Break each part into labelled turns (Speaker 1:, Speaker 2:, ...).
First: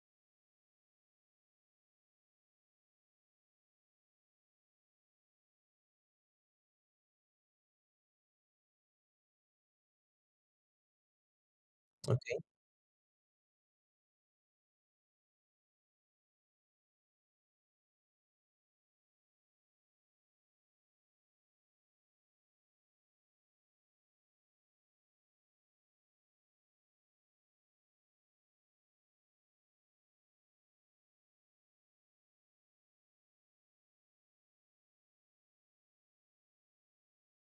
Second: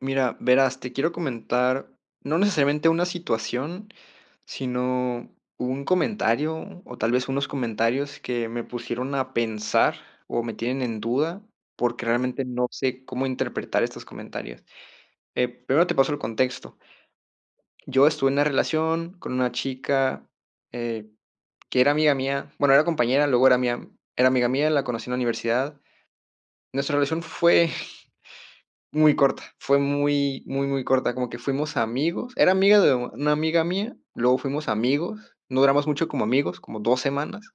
Speaker 1: Mira, verás, te quiero comentar no necesariamente una situación, sino un comentario, o tal vez unos comentarios que me pusieron a pensar o me tienen en duda, porque
Speaker 2: Okey.
Speaker 1: realmente no sé cómo interpretar estos comentarios. Eh, primero te paso el contexto Yo estuve en una relación con una chica, eh, que era amiga mía. Bueno, era compañera, luego era mía era amiga mía, la conocí en la universidad. Nuestra relación fue muy corta, fue muy muy muy corta, como que fuimos amigos. Era amiga de una amiga mía, luego fuimos amigos. No duramos mucho como amigos, como 2 semanas,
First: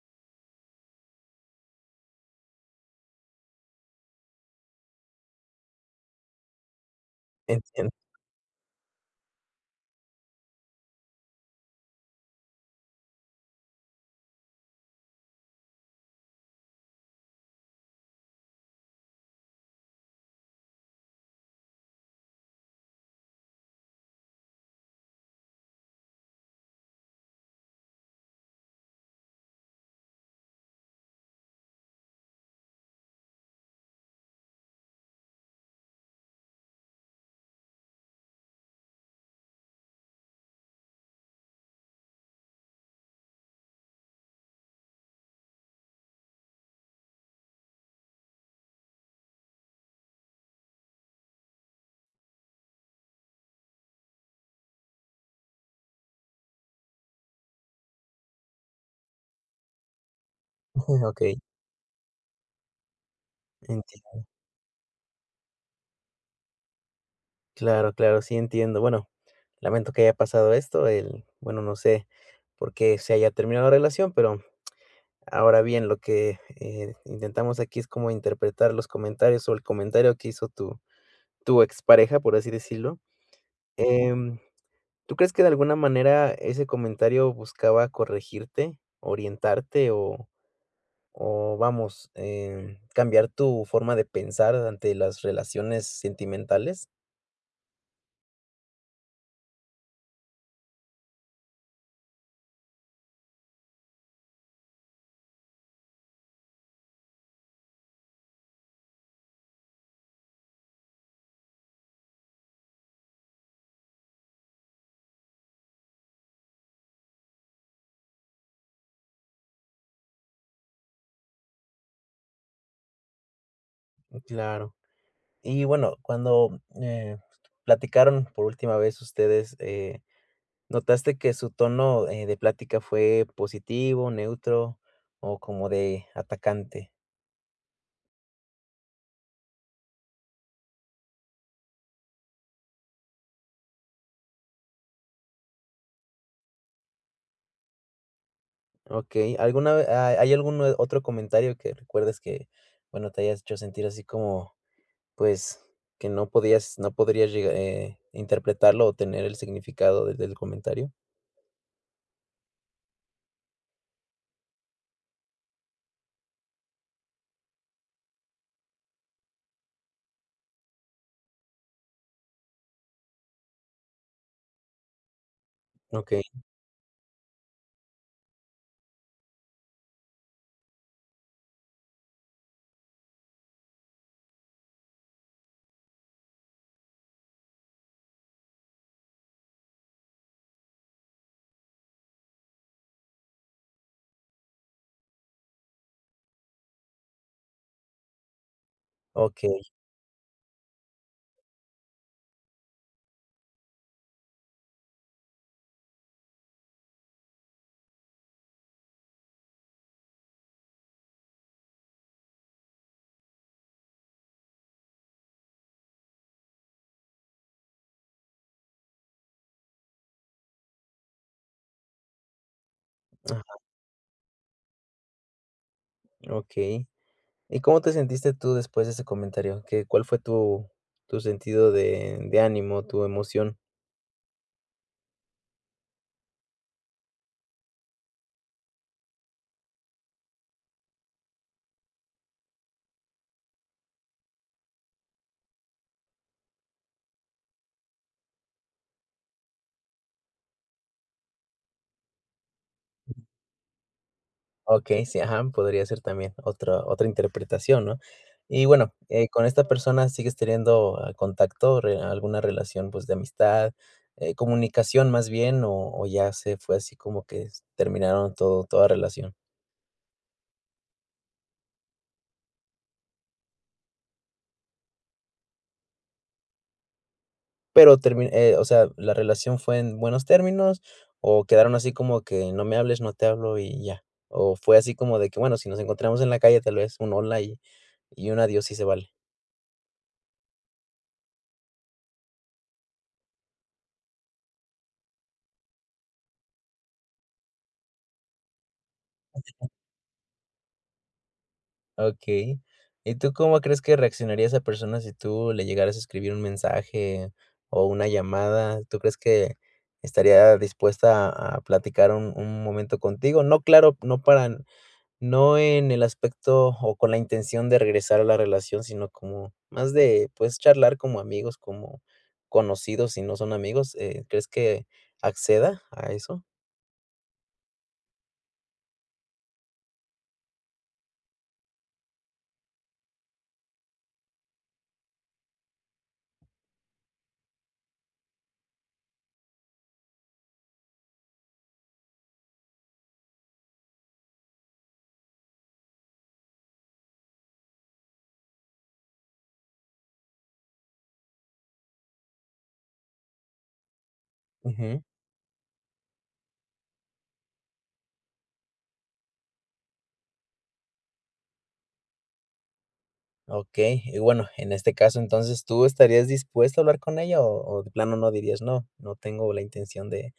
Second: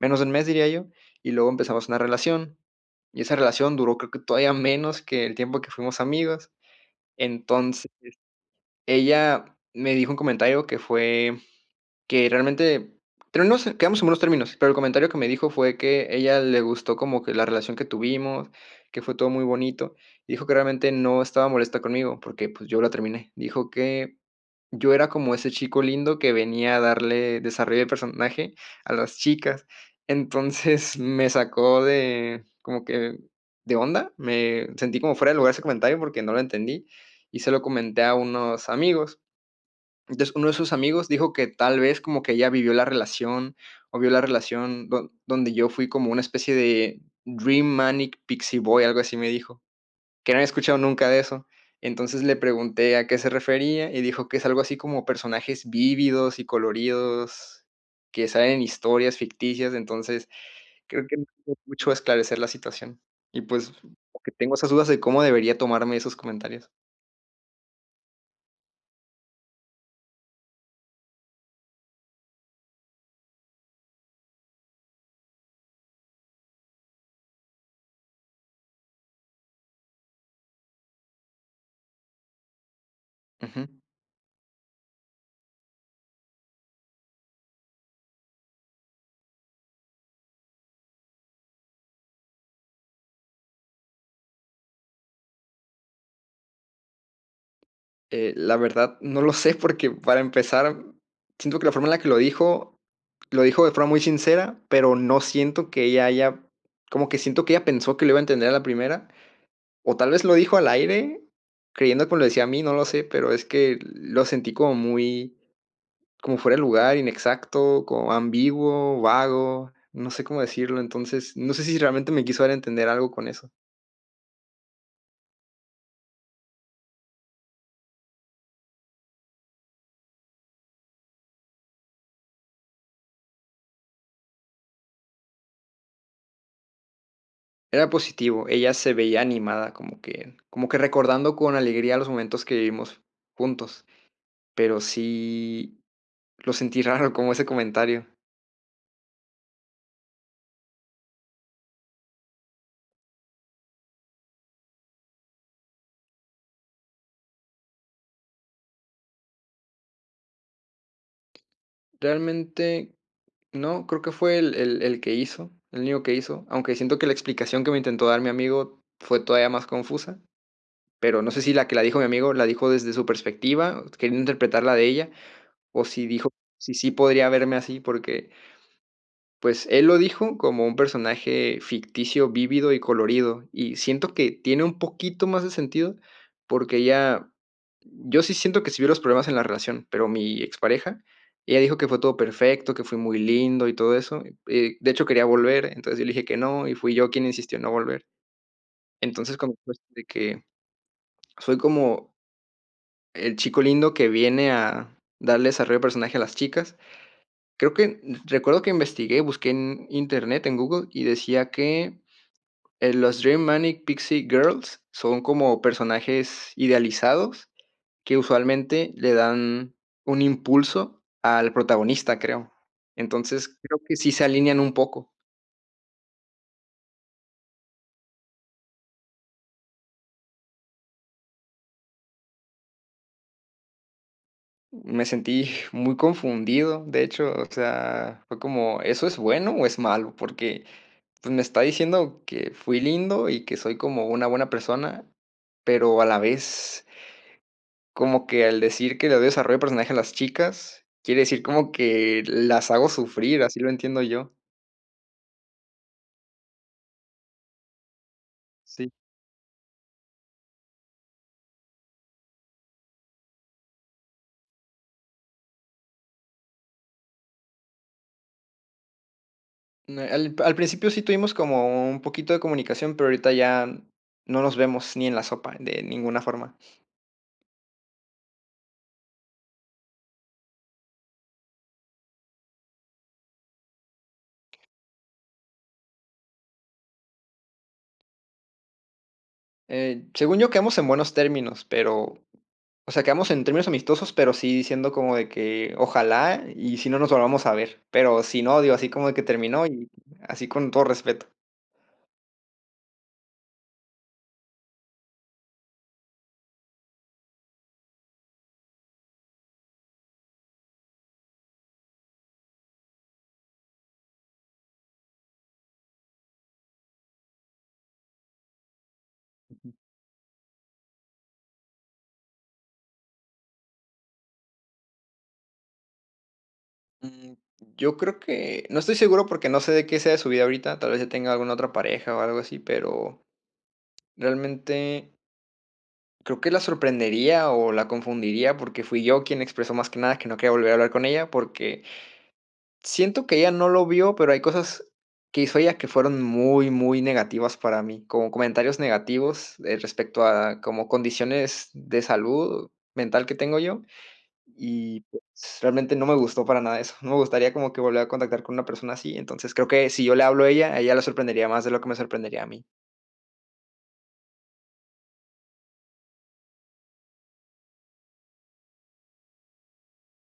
Speaker 1: menos de 1 mes diría yo, y luego empezamos una relación. Y esa relación duró, creo que todavía menos que el tiempo que fuimos amigos.
Speaker 2: Entiendo.
Speaker 1: Entonces, ella me dijo un comentario que fue que realmente pero no sé, quedamos en buenos términos, pero el comentario que me dijo fue, que ella le gustó como que la relación que tuvimos, que fue todo muy bonito. Dijo que realmente no estaba molesta conmigo porque, pues, yo la terminé. Dijo que yo era como ese chico lindo que venía a darle desarrollo de personaje a las chicas. Entonces, me sacó de como que de onda. Me sentí como, fuera de lugar ese comentario porque no lo entendí, y se lo comenté a unos amigos. Entonces, uno de sus amigos dijo que tal vez como que ella vivió la relación, o vio la relación don donde yo fui como una especie de Dream Manic Pixie Boy, algo así me dijo que no había escuchado nunca de eso. Entonces le pregunté a qué se refería y dijo que es algo así como personajes vívidos y coloridos que salen en historias ficticias, entonces,
Speaker 2: Jum,
Speaker 1: creo que no
Speaker 2: okey.
Speaker 1: ayudó mucho a esclarecer la situación. Y, pues, como
Speaker 2: Entiendo.
Speaker 1: que tengo esas dudas de cómo debería tomarme esos comentarios.
Speaker 2: Claro, claro, sí entiendo. Bueno, lamento que haya pasado esto, el bueno, no sé por qué se haya terminado la relación, pero, ahora bien, lo que, eh, intentamos aquí es como interpretar los comentarios o el comentario que hizo tu tu expareja, por así decirlo.
Speaker 1: Ujú.
Speaker 2: Em, ¿tú crees que de alguna manera ese comentario buscaba corregirte, orientarte o o vamos, em, cambiar tu forma de pensar ante las relaciones sentimentales?
Speaker 1: Eh, la verdad no lo sé, porque para empezar, mm, siento que la forma en la que lo dijo. Lo dijo de forma muy sincera, pero no siento que ella haya como que siento que ella pensó que lo iba a entender a la primera. O tal vez lo dijo al aire, creyendo que me lo decía a mí, no lo sé, pero es que, lo sentí como muy como fuera de lugar, inexacto, como ambiguo, vago. No sé cómo decirlo, entonces, no sé si realmente me quiso dar a entender algo con eso.
Speaker 2: Mm, claro. Y, bueno, cuando, eh, platicaron por última vez ustedes, eh, ¿notaste que su tono, eh, de plática fue positivo, neutro o como de atacante?
Speaker 1: Era positivo, ella se veía animada, como que como que recordando con alegría los momentos que vivimos juntos. Pero sí, lo sentí raro como ese comentario.
Speaker 2: Okey, ¿alguna ve ah, hay algún otro comentario que recuerdes que bueno, te hayas hecho sentir así como, pues, que no podías no podrías llegar, eh, interpretarlo o tener el significado de del comentario?
Speaker 1: Realmente, no, creo que fue el el el que hizo, el único que hizo, aunque siento que la explicación que me intentó dar mi amigo fue todavía más confusa, pero no sé si la que la dijo mi amigo la dijo desde su perspectiva, queriendo interpretar la de ella, o si
Speaker 2: Okey.
Speaker 1: dijo, si, sí podría verme así, porque pues, él lo dijo como un personaje ficticio, vívido y colorido, y siento que tiene un poquito más de sentido porque ya yo sí siento que si vi los problemas en la relación, pero mi expareja, ella dijo que fue todo perfecto, que fui muy lindo y todo eso. Eh, de hecho, quería volver. Entonces, yo le dije que no y fui yo quien insistió en no volver. Entonces, como
Speaker 2: Okey.
Speaker 1: [unintelligible] de que fue como el chico lindo que viene a darle desarrollo de personaje a las chicas. Creo que recuerdo que investigué, busqué en Internet, en Google, y decía que: "El los Dream Manic Pixie Girls son como personajes idealizados que, usualmente, le dan un impulso al protagonista", creo.
Speaker 2: Ajá.
Speaker 1: Entonces, creo que sí se alinean un poco.
Speaker 2: Okey. ¿Y cómo te sentiste tú después de ese comentario? ¿Qué Cuál fue tu tu sentido de de ánimo, tu emoción?
Speaker 1: Me sentí muy confundido, de hecho, o sea, fue como, ¿eso es bueno o es malo? Porque, pues, me está diciendo que fui lindo, y que soy como una buena persona, pero a la vez como que al decir que "le doy desarrollo de personaje a las chicas", quiere decir como que las hago sufrir, así lo entiendo yo.
Speaker 2: Okey, sí, ajá, podría ser también otra otra interpretación, ¿no? Y
Speaker 1: Sí.
Speaker 2: bueno, eh, con esta persona, ¿sigues teniendo contacto, re alguna relación, pues, de amistad, eh, comunicación más bien, o o, ya se fue así como que s terminaron todo toda relación?
Speaker 1: Ne Al al principio sí tuvimos como u un poquito de comunicación, pero ahorita ya n no nos vemos, ni en la sopa, de ninguna forma.
Speaker 2: Pero, termi eh, o sea, ¿la relación fue en buenos términos? ¿O quedaron así como que, no me hables, no te hablo y ya? ¿O fue así como de que, bueno, si nos encontramos en la calle, tal vez un hola y y un adiós sí se vale?
Speaker 1: Eh, según yo, quedamos en buenos términos, pero, o sea, quedamos en términos amistosos, pero sí diciendo como de que "ojalá y si no nos volvamos a ver". Pero si no, digo, así como de que terminó y así con todo respeto.
Speaker 2: Okey. ¿Y tú cómo crees que reaccionaría esa persona si tú le llegaras a escribir un mensaje o una llamada? ¿Tú crees que estaría dispuesta a platicar un un momento contigo? No, claro no para no en el aspecto o con la intención de regresar a la relación, sino como
Speaker 1: Ujú.
Speaker 2: más de, puedes charlar como amigos, como conocidos, si no son amigos, eh, ¿crees que acceda a eso?
Speaker 1: Mm, yo creo que no estoy seguro porque no sé de qué sea de su vida ahorita, tal vez ya tenga alguna otra pareja o algo así, pero realmente creo que la sorprendería o la confundiría, porque fui yo quien expresó más que nada que no quería volver a hablar con ella, porque siento que ella no lo vio, pero hay cosas que hizo ella que fueron muy, muy negativas para mí. Con comentarios negativos, eh, respecto a como condiciones de salud mental que tengo yo. Y
Speaker 2: Ujú.
Speaker 1: pues, realmente no me gustó para nada eso. No me gustaría como que volver a contactar con una persona así. Entonces, creo que si yo le hablo a ella, a ella le sorprendería más de lo que me sorprendería a mí.
Speaker 2: Okey. Y bueno, en este caso, entonces, ¿tú estarías dispuesto a hablar con ella?, o o de plano no, dirías: "No, no tengo la intención de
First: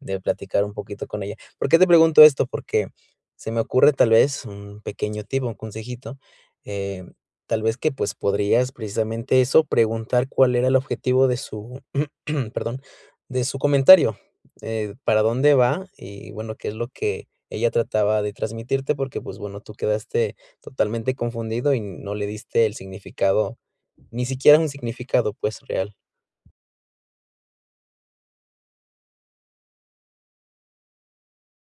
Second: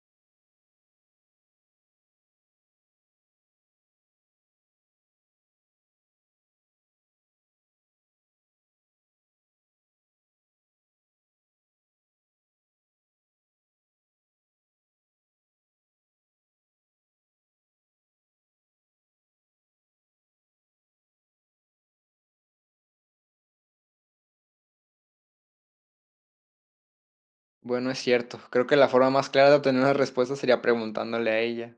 Speaker 2: de platicar un poquito con ella". ¿Por qué te pregunto esto? Porque se me ocurre, tal vez, un pequeño tip, o un consejito, em, tal vez que, pues, podrías precisamente eso, preguntar cuál era el objetivo de su perdón de su comentario, eh, para dónde va. Y bueno, qué es lo que ella trataba de transmitirte porque, pues, bueno, tú quedaste totalmente confundido y no le diste el significado, ni siquiera un significado, pues, real.
Speaker 1: Bueno, es cierto. Creo que la forma más clara de obtener una respuesta, sería preguntándole a ella.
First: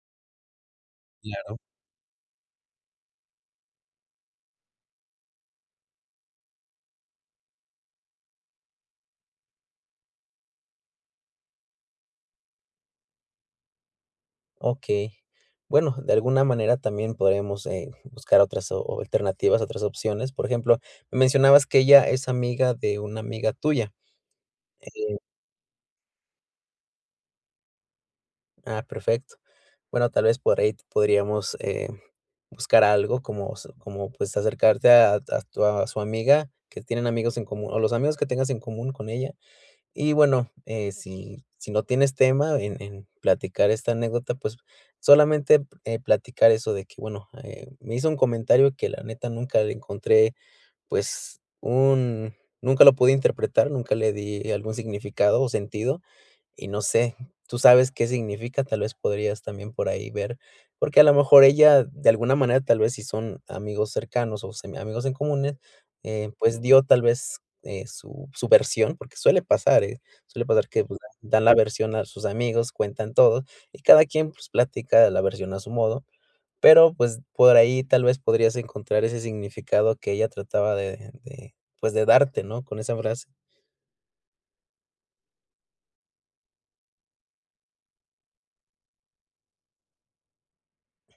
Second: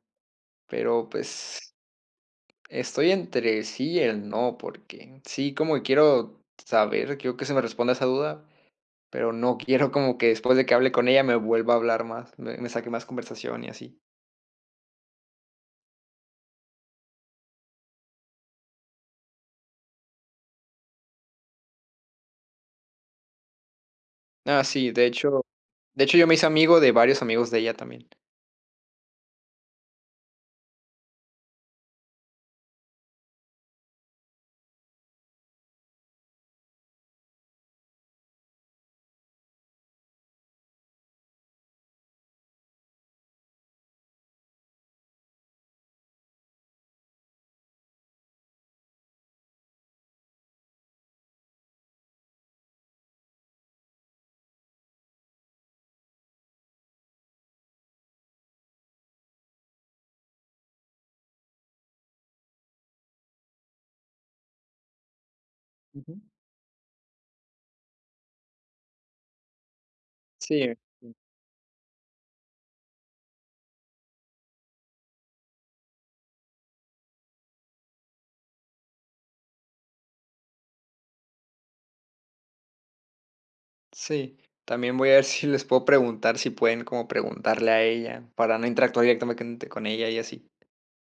Speaker 1: Pero,
Speaker 2: Claro.
Speaker 1: pues Estoy entre sí y el no, porque, sí como quiero saber, quiero que se me responda esa duda, pero no quiero como que después de que hable con ella me vuelva a hablar más me me saque más conversación y así.
Speaker 2: Okey. Bueno, de alguna manera también podremos, eh, buscar otras o alternativas, otras opciones. Por ejemplo, me mencionabas que ella es amiga de una amiga tuya,
Speaker 1: Ah sí, de
Speaker 2: eh
Speaker 1: hecho de hecho yo me hice amigo de varios amigos de ella también.
Speaker 2: Ah, perfecto. Bueno, tal vez por ahí podríamos, eh, buscar algo como s como, pues, acercarte a a tu a su amiga, que tienen amigos en común, o los amigos que tengas en común con ella. Y bueno, eh, si si no tienes tema en en platicar esta anécdota, pues, solamente p eh, platicar eso de que: "Bueno, eh, me hizo un comentario que la neta nunca le encontré, pues, un nunca lo pude interpretar, nunca le di algún significado o sentido, y no sé, ¿tú sabes qué significa?". Tal vez podrías también por ahí ver. Porque a lo mejor ella, de alguna manera, tal vez, si son amigos cercanos o semiamigos en comunes,
Speaker 1: Ujú.
Speaker 2: eh, pues, dio tal vez, eh, su su versión, porque suele pasar, eh, suele
Speaker 1: Sí,
Speaker 2: pasar
Speaker 1: eh.
Speaker 2: que
Speaker 1: Sí.
Speaker 2: dan la versión a sus amigos, cuentan todo, y cada quien, pues, platica la versión a su modo, pero, pues, por ahí tal vez podrías encontrar ese significado que ella trataba de de, pues, de darte, ¿no? Con esa frase.
Speaker 1: Sí. También voy a ver si les puedo preguntar si pueden como preguntarle a ella, para no interactuar directamente con ella y así.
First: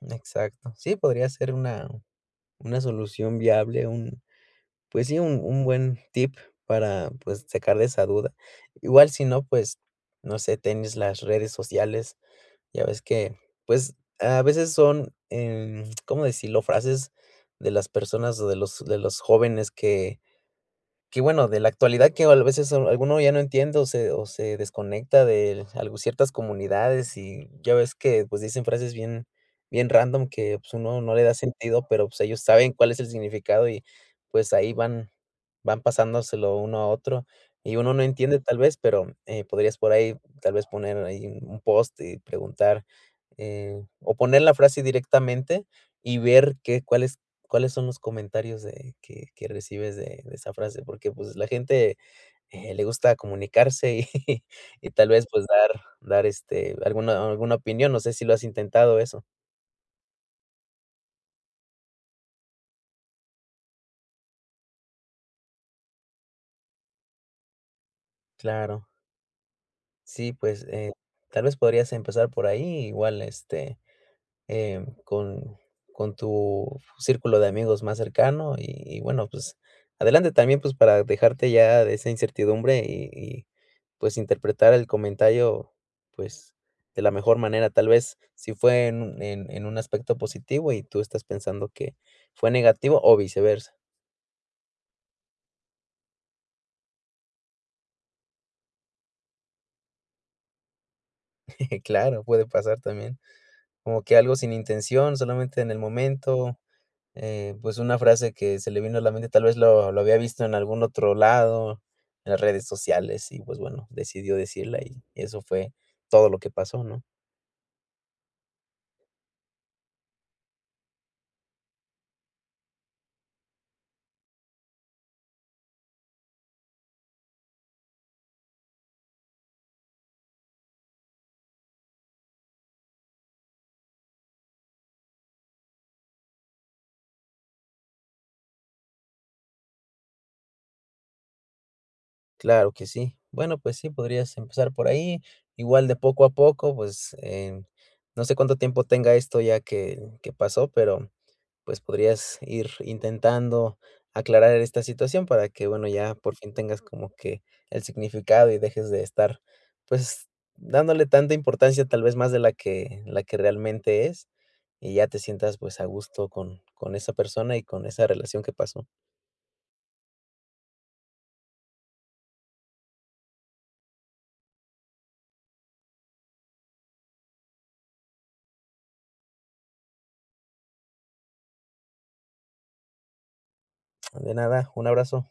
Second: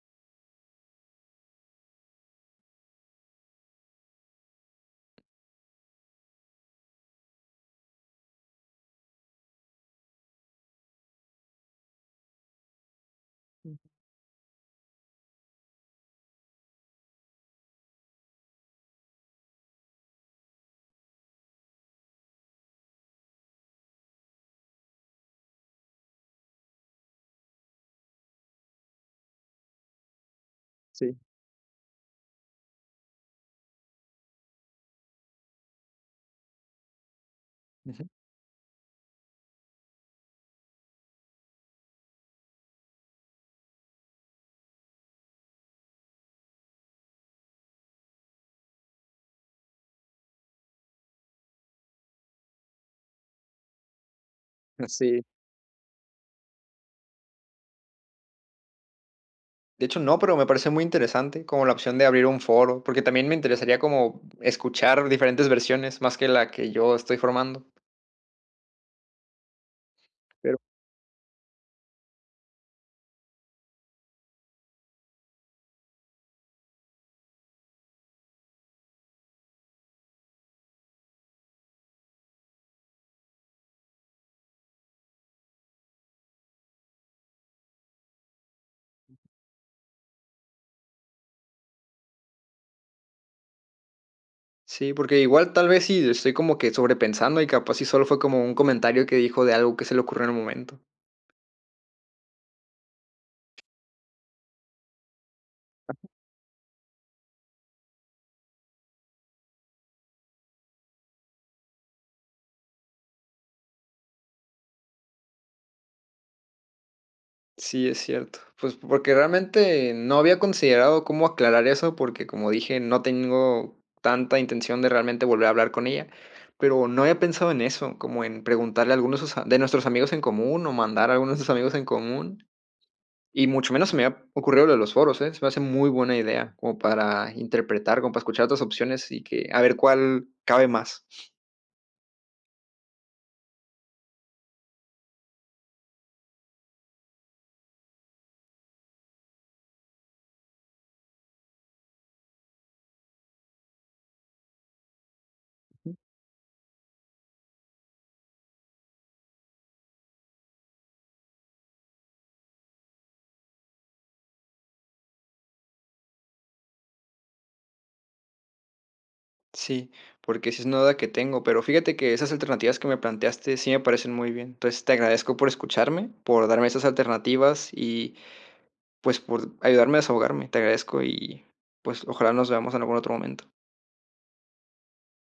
Speaker 2: Exacto. Sí, podría ser una una solución viable, un pues sí, un un buen tip para, pues, sacar de esa duda. Igual, sino, pues, no sé, tienes las redes sociales. Ya ves que,
Speaker 1: Mm.
Speaker 2: pues, a veces son, em, ¿cómo decirlo?, frases de las personas o de los de los jóvenes que que bueno, de la actualidad que o a veces alguno ya no entiende o se o se desconecta del algo ciertas comunidades y ya ves que, pues, dicen frases bien bien random que, pues, uno no
Speaker 1: Sí.
Speaker 2: le da sentido pero, pues, ellos saben cuál es el significado, y pues, ahí van van pasándoselo uno a otro, y uno no
Speaker 1: Ujú.
Speaker 2: entiende tal vez pero, eh, podrías por ahí tal vez poner ahí un un post y preguntar, eh, o poner la frase directamente y ver qué cuáles cuáles son los comentarios de que que recibes de de esa frase, porque, pues, la gente, eh, le gusta comunicarse y y tal
Speaker 1: Así.
Speaker 2: vez, pues, dar dar, este, alguna alguna opinión, no sé si lo has intentado eso.
Speaker 1: De hecho, no, pero me parece muy interesante, como la opción de abrir un foro, porque también me interesaría como escuchar diferentes versiones, más que la que yo estoy formando.
Speaker 2: Claro. Sí,
Speaker 1: Pero.
Speaker 2: pues, eh, tal vez podrías empezar por ahí, igual este, eh, con con tu círculo de amigos más cercano, y y bueno, pues, adelante. También, pues, para dejarte ya de esa incertidumbre, y y, pues, interpretar el comentario, pues, de la mejor manera, tal vez si fue en un en en un aspecto positivo y tú estás pensando que fue negativo o viceversa.
Speaker 1: Sí, porque igual, tal vez sí, estoy como que, sobrepensando, y capaz sí, solo fue como un comentario que dijo de algo que se le ocurrió en el momento.
Speaker 2: Claro, puede pasar también. Como que algo sin intención, solamente en el
Speaker 1: Ajá.
Speaker 2: momento, eh, pues, una frase que se le vino a la mente, tal vez lo lo había visto en algún otro lado, en las redes sociales. Y, pues, bueno, decidió decirla y eso fue todo lo que pasó, ¿no?
Speaker 1: Sí, es cierto. Pues, po porque realmente no había considerado, cómo aclarar eso, porque, como dije, no tengo tanta intención de realmente volver a hablar con ella. Pero no había pensado en eso, como en preguntarle a algunos de sus a de nuestros amigos en común, o mandar a algunos de nuestros amigos en común. Y mucho menos se me había ocurrido lo de los foros ¿eh? Se me hace muy buena idea, como para interpretar, como para escuchar otras opciones, y que a ver cuál cabe más.
Speaker 2: Claro que sí. Bueno, pues sí, podrías empezar por ahí. Igual, de poco a poco, pues, em, no sé cuánto tiempo tenga esto ya que que pasó, pero, mm, pues, podrías ir intentando aclarar esta situación, para que, bueno,
Speaker 1: Ujú.
Speaker 2: ya por fin tengas como que, el significado, y dejes de estar, pues dándole tanta importancia, tal vez más de la que la que realmente es, y ya te sientas, pues, a gusto con con esa persona y con esa relación que pasó.
Speaker 1: Sí, porque sí es una duda que tengo. Pero fíjate que esas alternativas que me planteaste sí me parecen muy bien. Entonces, te agradezco por escucharme, por darme esas alternativas y, pues, por ayudarme a desahogarme. Te agradezco, y pues, ojalá nos veamos en algún otro momento.
Speaker 2: De nada, un abrazo.